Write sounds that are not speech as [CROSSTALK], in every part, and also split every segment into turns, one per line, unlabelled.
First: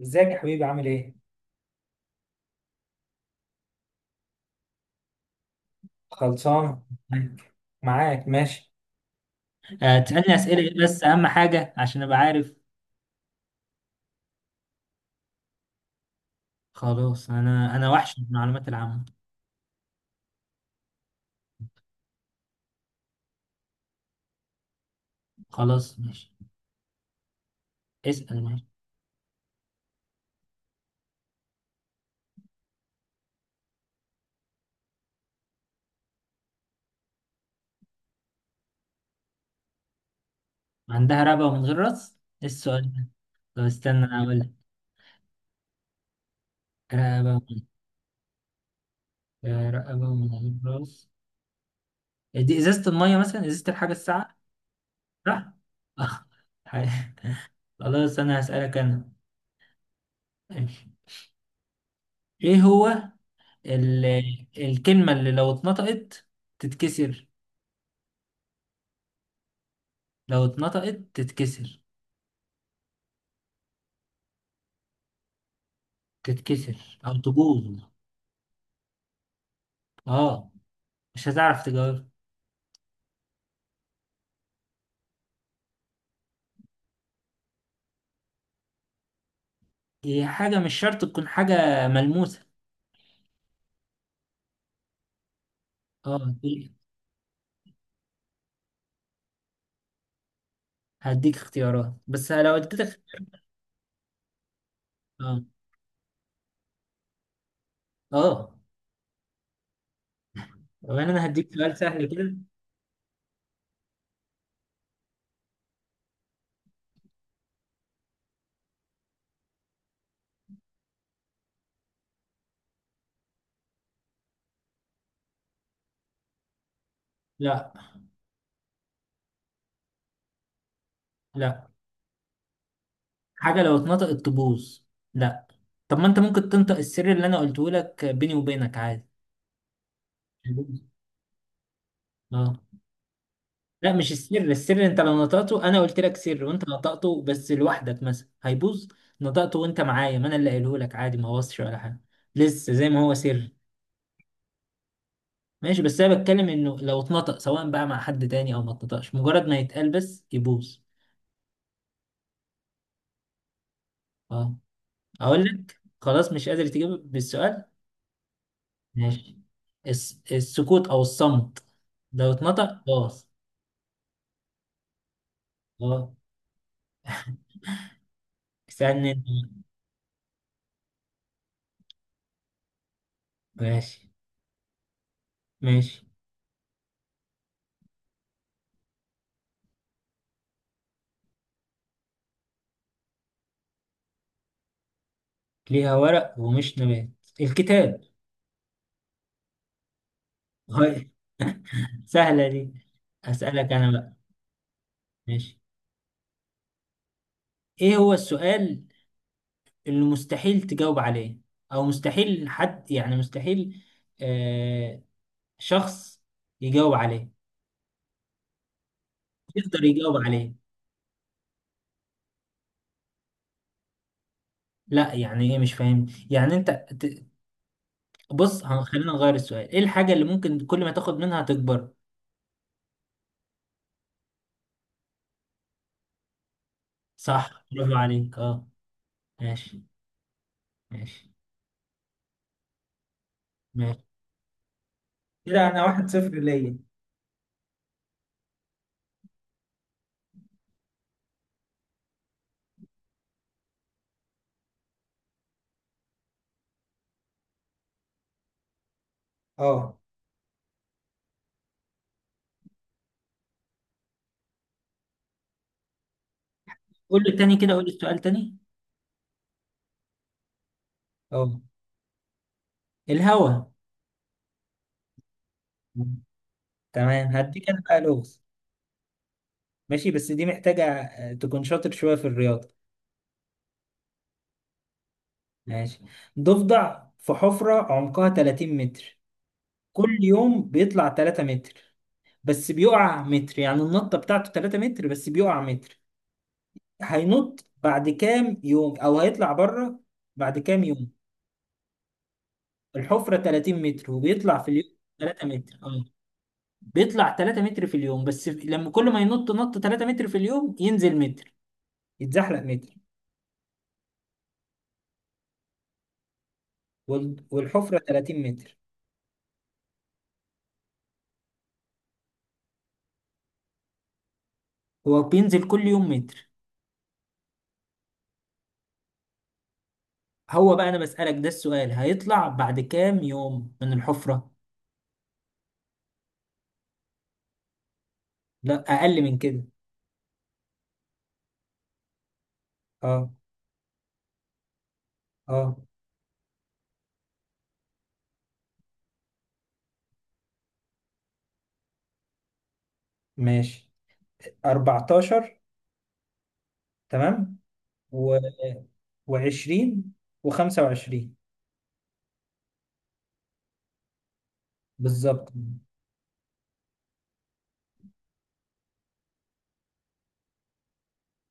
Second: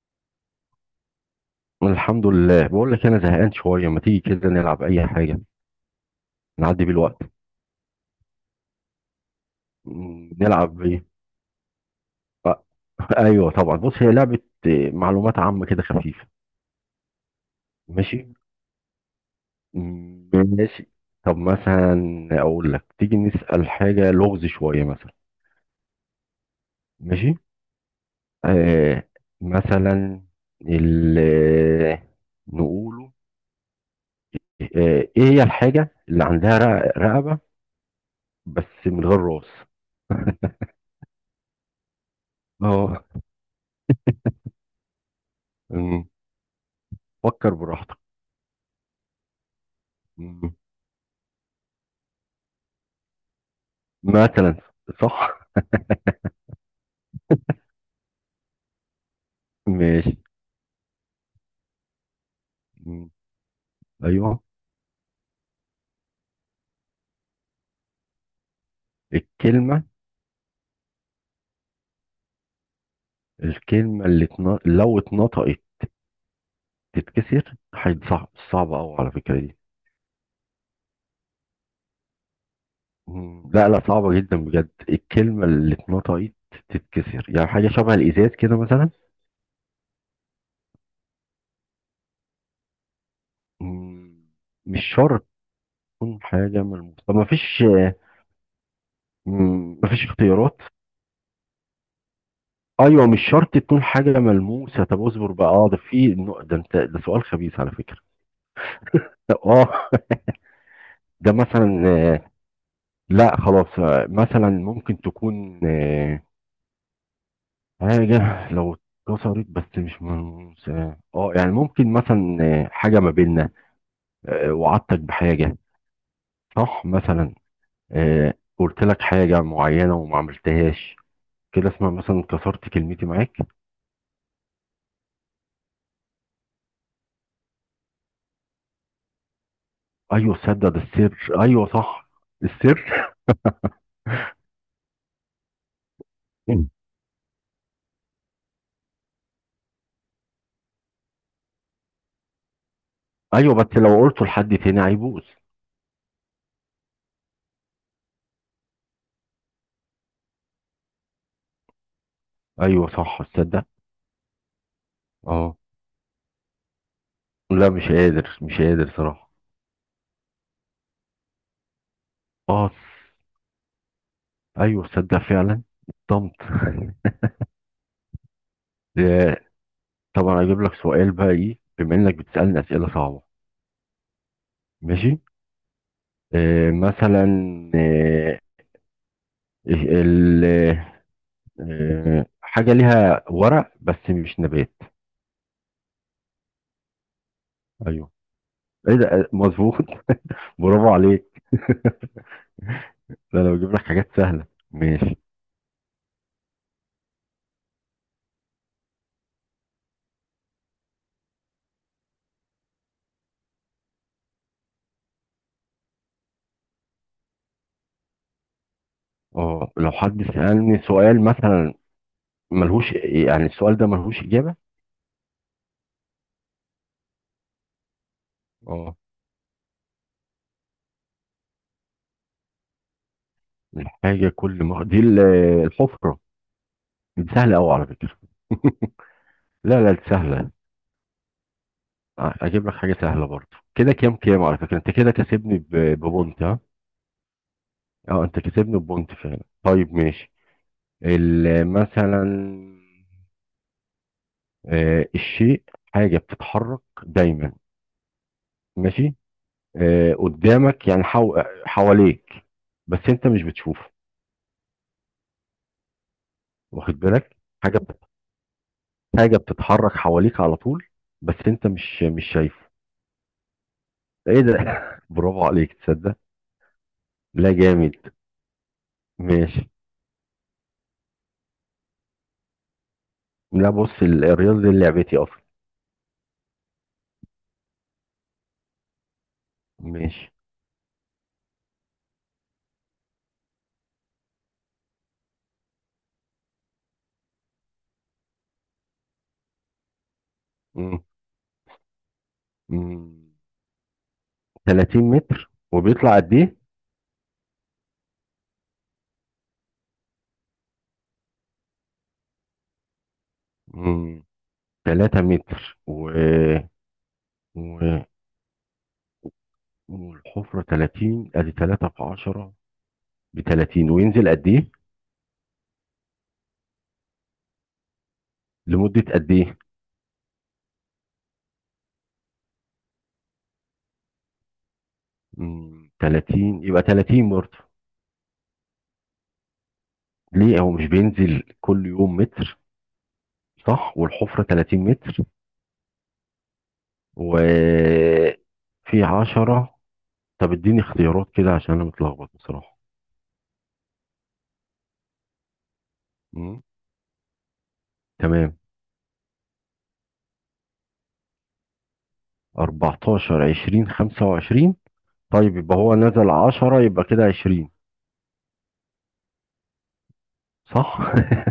ازيك يا حبيبي عامل ايه؟
الحمد لله، بقول لك انا زهقان شويه. ما تيجي كده نلعب اي حاجه
خلصان.
نعدي بيه الوقت؟
معاك. معاك، ماشي. آه، تسألني أسئلة
نلعب
إيه بس
ايه؟
أهم حاجة عشان أبقى عارف.
آه، [LAUGHS] ايوه طبعا، بص هي لعبه. معلومات عامه كده خفيفه.
خلاص أنا وحش من
ماشي.
المعلومات العامة.
ماشي. طب مثلا اقول لك، تيجي نسال حاجه، لغز شويه مثلا.
خلاص ماشي.
ماشي.
اسأل ماشي.
آه مثلا، ال نقوله. ايه هي الحاجه اللي عندها رقبه بس من غير راس؟
عندها رقبة ومن غير راس؟ إيه السؤال
اه.
ده؟ طب استنى أنا أقول لك.
م،
رقبة
فكر
ومن-
براحتك.
آه، رقبة ومن غير راس، دي إزازة المية مثلا، إزازة الحاجة الساقعة.
مثلا. صح.
صح؟ آه. حي- خلاص أنا هسألك أنا.
ماشي.
ماشي. إيه هو
مم.
ال...
ايوه.
الكلمة اللي لو اتنطقت تتكسر؟
الكلمه
لو اتنطقت تتكسر.
الكلمه اللي لو اتنطقت
تتكسر او
تتكسر،
تبوظ.
هيبقى صعبه قوي على فكره دي.
اه، مش هتعرف تجاوب.
مم. لا لا، صعبه جدا بجد. الكلمه اللي اتنطقت تتكسر، يعني حاجه شبه الازاز كده مثلا.
هي حاجة مش شرط تكون حاجة ملموسة.
مم. مش شرط
اه
تكون حاجه
هديك.
ملموسه. طب ما فيش اختيارات؟
اختيارات بس لو اديتك.
ايوه مش شرط تكون حاجه ملموسه. طب اصبر
اه.
بقى. اه ده في ده، انت ده سؤال خبيث على فكره.
اه.
اه. [LAUGHS]
وانا
ده
هديك سؤال سهل
مثلا،
كده.
لا خلاص. مثلا ممكن تكون حاجة لو اتكسرت، بس مش من يعني ممكن مثلا حاجة ما بيننا، وعدتك بحاجة صح مثلا،
لا
قلت لك حاجة معينة وما عملتهاش،
لا،
كده اسمها مثلا كسرت كلمتي معاك.
حاجة لو اتنطقت تبوظ. لا. طب ما انت ممكن تنطق السر اللي انا قلته لك بيني وبينك عادي.
ايوه تصدق، ده السر، ايوه صح.
اه.
السر.
لا مش السر، السر انت لو نطقته، انا قلت لك سر وانت نطقته بس لوحدك مثلا هيبوظ. نطقته وانت معايا ما انا اللي قايله لك عادي، ما بوظش ولا حاجه، لسه زي ما هو سر.
ايوه بس لو قلته لحد تاني هيبوظ.
ماشي، بس انا بتكلم انه لو اتنطق سواء بقى مع حد تاني او ما اتنطقش، مجرد ما يتقال بس يبوظ.
ايوه صح تصدق.
اه. اقول
اه
لك خلاص مش قادر تجيب بالسؤال.
لا، مش قادر مش قادر صراحة.
ماشي. السكوت او الصمت لو
اه
اتنطق باظ.
ايوه تصدق فعلا.
اه.
الطمط. [LAUGHS]
اسالني انت.
آه، طبعا اجيب لك سؤال بقى، ايه بما انك بتسالني اسئله صعبه.
ماشي.
ماشي.
ماشي.
مثلا آه إيه، ال آه حاجه ليها ورق بس مش نبات.
ليها ورق ومش نبات؟ الكتاب.
ايوه، ايه ده! مظبوط. [LAUGHS] برافو
[LAUGHS]
عليك.
سهلة دي.
ده انا
هسألك
بجيب لك
أنا
حاجات
بقى.
سهله. ماشي.
ماشي. إيه هو السؤال اللي مستحيل تجاوب عليه، أو مستحيل حد، يعني مستحيل، آه، شخص يجاوب عليه،
اه
يقدر
لو
يجاوب
حد
عليه.
سالني سؤال مثلا ملهوش، يعني السؤال ده ملهوش اجابه.
لا يعني إيه، مش فاهم، يعني بص
اه.
خلينا نغير السؤال. إيه الحاجة اللي ممكن كل ما تاخد منها تكبر؟
الحاجه كل ما دي الحفره. دي سهله
صح،
قوي على
برافو
فكره.
عليك، أه.
[LAUGHS] لا
ماشي.
لا دي سهلة.
ماشي.
أجيب لك حاجة سهلة برضه. كده،
ماشي.
كام على فكرة، أنت كده كسبني
كده أنا واحد صفر
ببونت، ها.
ليا.
أه أنت كسبني ببونت فعلا. طيب ماشي. مثلا، الشيء، حاجة بتتحرك دايما. ماشي.
أه،
قدامك يعني حواليك، بس أنت مش بتشوفه، واخد
قول لي
بالك؟
تاني كده،
حاجة
قول لي
بت-
السؤال تاني.
حاجة بتتحرك حواليك على طول، بس
أه،
أنت مش شايفه.
الهوا.
إيه ده! [LAUGHS] برافو عليك تصدق.
تمام.
لا
هديك انا
جامد.
بقى لغز.
ماشي.
ماشي، بس دي محتاجة آه، تكون شاطر شوية في الرياضة.
لا بص الرياضة دي لعبتي أصلا.
ماشي. ضفدع في حفرة عمقها 30 متر. كل
ماشي.
يوم بيطلع 3 متر بس بيقع متر. يعني النطة بتاعته 3 متر بس بيقع متر. هينط بعد كام يوم او هيطلع بره؟ بعد كام
مم.
يوم؟
مم.
الحفرة 30 متر وبيطلع في اليوم
30
3
متر،
متر، اه.
وبيطلع قد ايه؟
بيطلع 3 متر في اليوم، بس لما كل ما ينط نط 3 متر في اليوم ينزل متر، يتزحلق متر.
مم. 3 متر
والحفرة
و...
30 متر.
والحفرة 30، ادي 3 في 10 ب 30. وينزل قد ايه؟
هو بينزل كل يوم متر.
لمدة قد ايه؟
هو بقى انا بسألك، ده السؤال، هيطلع بعد كام يوم من الحفرة.
مم. 30 يبقى 30 برضه.
لا، اقل من كده.
ليه هو مش بينزل كل يوم متر،
اه.
صح؟ والحفرة 30 متر،
اه.
وفي 10. طب اديني اختيارات كده عشان انا متلخبط بصراحة.
ماشي، 14،
مم.
تمام، و،
تمام.
و20، و25.
14، 20، 25.
بالظبط.
طيب يبقى هو نزل 10، يبقى كده 20، صح؟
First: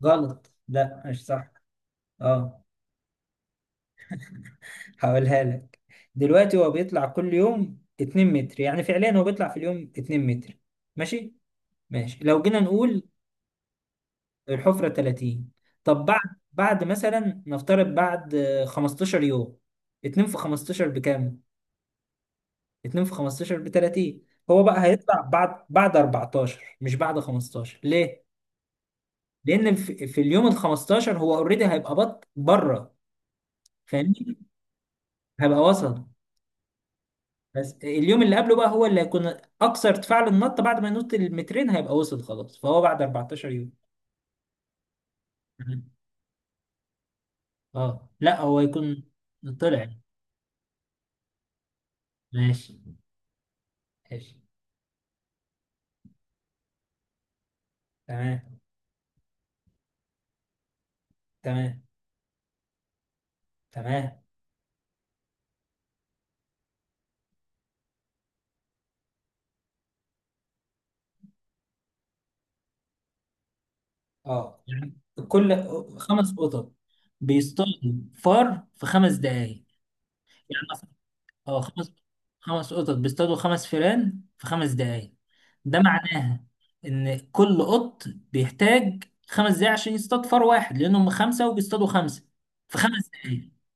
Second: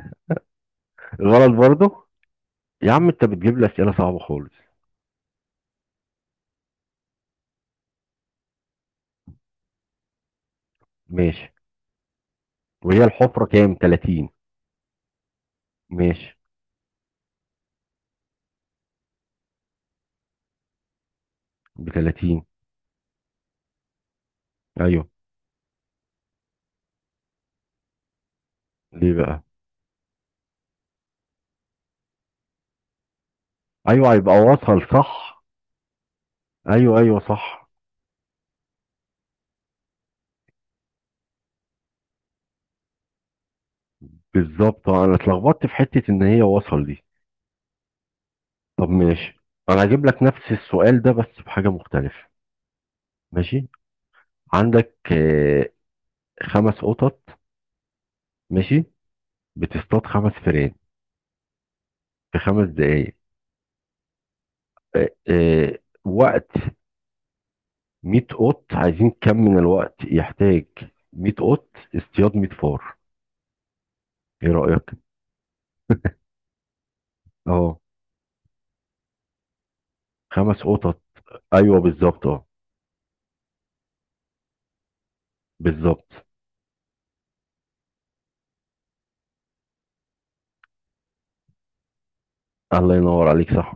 غلط، لا
[LAUGHS]
مش صح.
الولد برضه.
اه.
يا عم انت بتجيب لي اسئله صعبه خالص.
هقولها لك. دلوقتي هو بيطلع كل يوم 2 متر، يعني فعليا هو بيطلع في اليوم 2 متر. ماشي.
ماشي.
ماشي، لو جينا
وهي
نقول
الحفره كام، 30؟
الحفرة 30. طب بعد
ماشي.
بعد مثلا، نفترض بعد آه، 15 يوم. 2 في 15 بكام؟
ب 30.
2 في 15 ب 30. هو بقى
ايوه.
هيطلع بعد بعد 14، مش بعد 15، ليه؟
ليه بقى؟
لأن في اليوم ال 15 هو اوريدي هيبقى بط بره،
ايوه هيبقى
فاهمني؟
وصل، صح.
هيبقى وصل.
ايوه صح
بس اليوم اللي قبله بقى هو اللي هيكون أكثر ارتفاع للنط، بعد ما ينط المترين هيبقى وصل خلاص، فهو بعد 14 يوم.
بالظبط. انا اتلخبطت في
تمام.
حته ان هي وصل دي.
اه لا، هو
طب
يكون
ماشي. انا
طلع.
هجيب لك نفس السؤال ده بس بحاجه مختلفه.
ماشي.
ماشي.
ماشي.
عندك خمس قطط،
تمام.
ماشي، بتصطاد خمس فئران
تمام.
في خمس دقايق.
تمام.
آه، آه، وقت 100 قط، عايزين كم من الوقت يحتاج 100 قط اصطياد 100 فار؟ ايه
اه.
رأيك؟
يعني كل خمس قطط بيصطادوا
اه
فار في خمس دقايق،
خمس
يعني مثلا،
قطط.
اه
ايوه
خمس،
بالظبط. اه
قطط بيصطادوا خمس فئران في خمس دقايق. ده
بالظبط.
معناها ان كل قط بيحتاج خمس دقايق عشان يصطاد فار واحد، لانهم خمسه وبيصطادوا خمسه في
الله
خمس
ينور
دقايق.
عليك، صح.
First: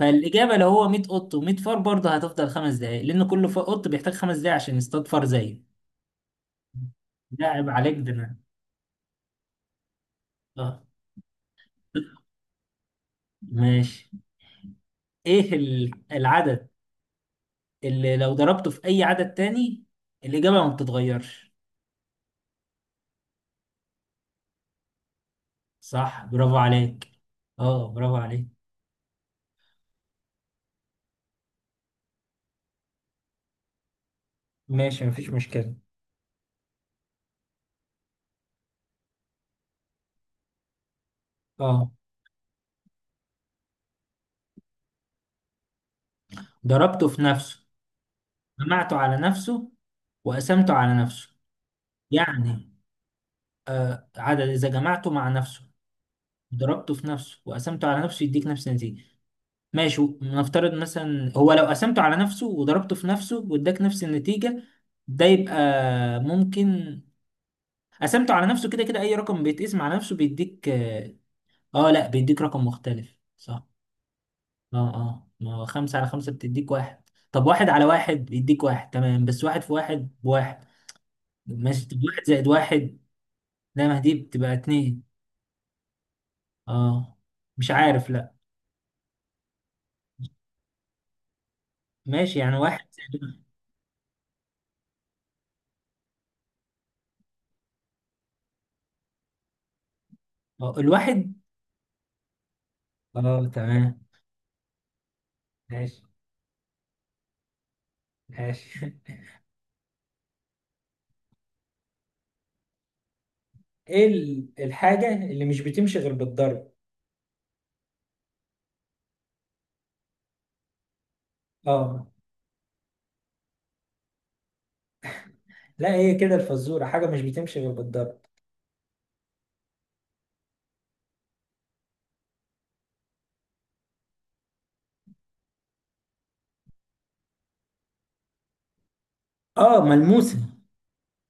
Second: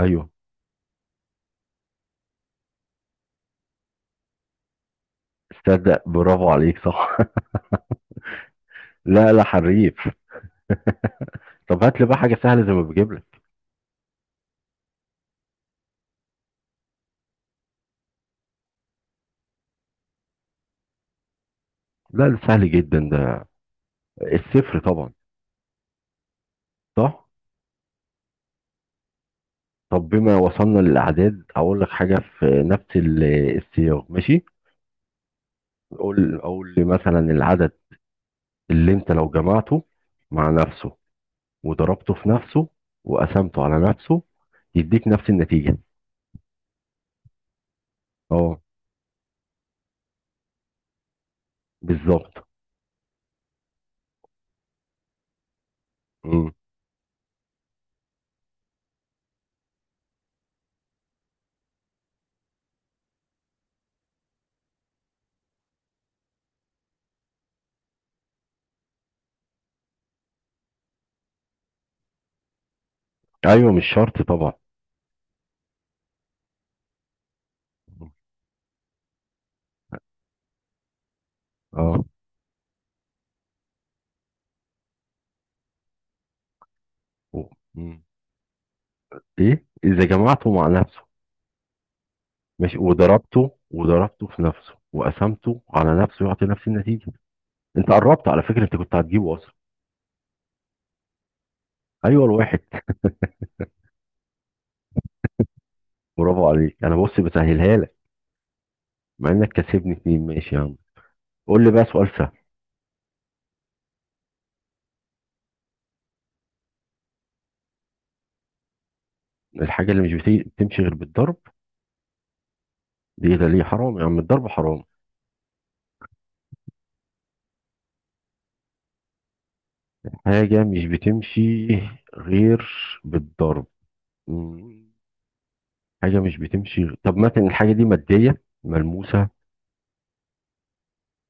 ايوه
لو هو 100 قط و100 فار، برضه هتفضل خمس دقايق، لان كل قط بيحتاج خمس دقايق عشان يصطاد فار زيه.
تصدق، برافو عليك، صح.
ده عيب عليك،
[LAUGHS] لا لا حريف.
اه.
طب هات لي بقى حاجة سهلة زي ما بجيب لك.
ماشي. ايه العدد اللي لو ضربته في اي عدد تاني الاجابه ما بتتغيرش؟
لا ده سهل جدا ده، الصفر طبعا.
صح، برافو عليك.
صح.
اه، برافو عليك.
طب بما وصلنا للأعداد، أقول لك حاجة في نفس السياق. ماشي.
ماشي، مفيش مشكله.
قول لي مثلا العدد اللي أنت لو جمعته مع نفسه
اه.
وضربته في نفسه وقسمته على نفسه يديك نفس النتيجة.
ضربته في نفسه،
اه
جمعته على نفسه، وقسمته على نفسه.
بالظبط.
يعني عدد اذا جمعته مع نفسه،
مم.
ضربته في نفسه، وقسمته على نفسه، يديك نفس النتيجه. ماشي، نفترض مثلا هو لو قسمته على نفسه وضربته في نفسه واداك نفس النتيجه، ده يبقى ممكن. قسمته على نفسه، كده كده اي رقم بيتقسم على نفسه بيديك اه، آه، لا، بيديك رقم مختلف صح.
ايوه مش شرط طبعا.
اه، اه، ما هو خمسة على خمسة بتديك واحد. طب واحد على واحد بيديك واحد، تمام، بس واحد في واحد بواحد. ماشي، طب
اه.
واحد زائد واحد، لا، ما دي بتبقى اتنين. اه.
و-
مش
مم.
عارف، لا.
ايه اذا جمعته مع نفسه،
ماشي، يعني
ماشي،
واحد.
وضربته في نفسه وقسمته على نفسه يعطي نفس النتيجة. انت قربت على فكرة، انت كنت هتجيبه اصلا.
آه، الواحد.
ايوه الواحد.
اه تمام. ماشي.
برافو عليك، انا بص بسهلها لك،
ماشي.
مع انك كسبني اتنين. ماشي يا عم، قول لي بقى سؤال سهل.
[LAUGHS] ايه الحاجة اللي مش بتمشي غير بالضرب؟
الحاجة اللي مش بتمشي غير بالضرب،
اه
دي ده ليه؟ حرام يا عم، الضرب حرام.
لا، هي كده الفزورة، حاجة مش بتمشي غير بالضرب.
حاجة مش بتمشي غير بالضرب. مم. حاجة مش بتمشي. طب مثلا الحاجة دي مادية ملموسة؟
اه، ملموسة.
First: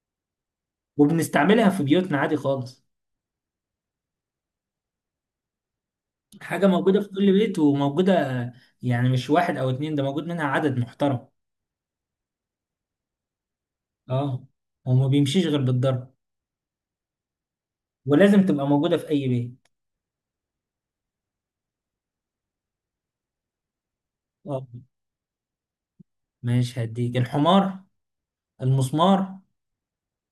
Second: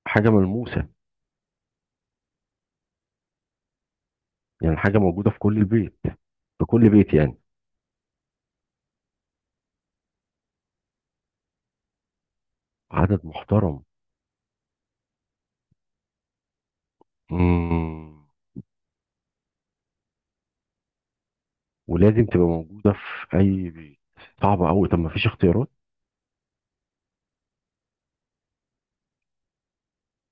حاجة ملموسة،
وبنستعملها في بيوتنا عادي خالص.
يعني حاجة موجودة في كل البيت. في
حاجة
كل
موجودة في
بيت
كل
يعني.
بيت، وموجودة. يعني مش واحد أو اتنين، ده موجود منها عدد محترم.
عدد محترم.
اه. وما بيمشيش غير بالضرب.
مم.
ولازم تبقى موجودة في أي بيت.
ولازم تبقى موجودة في أي بيت.
اه.
صعبة أوي، طب ما فيش اختيارات؟
ماشي، هديك، الحمار، المسمار،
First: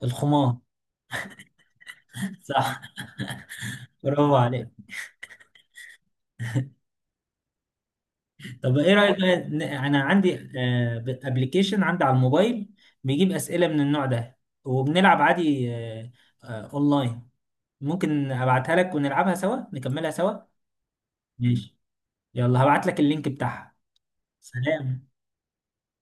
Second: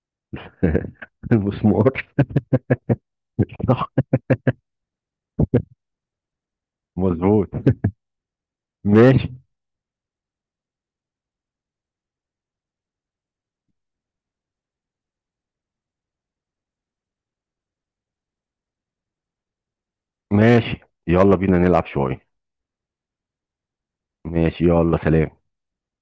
الخمار.
[LAUGHS] المسمار.
[LAUGHS] صح،
صح.
برافو عليك.
مظبوط.
طب إيه رأيك
ماشي.
بقى، أنا عندي أبلكيشن عندي على الموبايل بيجيب أسئلة من النوع ده وبنلعب عادي آه، آه، أونلاين. ممكن أبعتها لك ونلعبها سوا، نكملها سوا.
ماشي يلا بينا
ماشي،
نلعب شوية.
يلا هبعت لك اللينك بتاعها.
ماشي يلا
سلام.
سلام.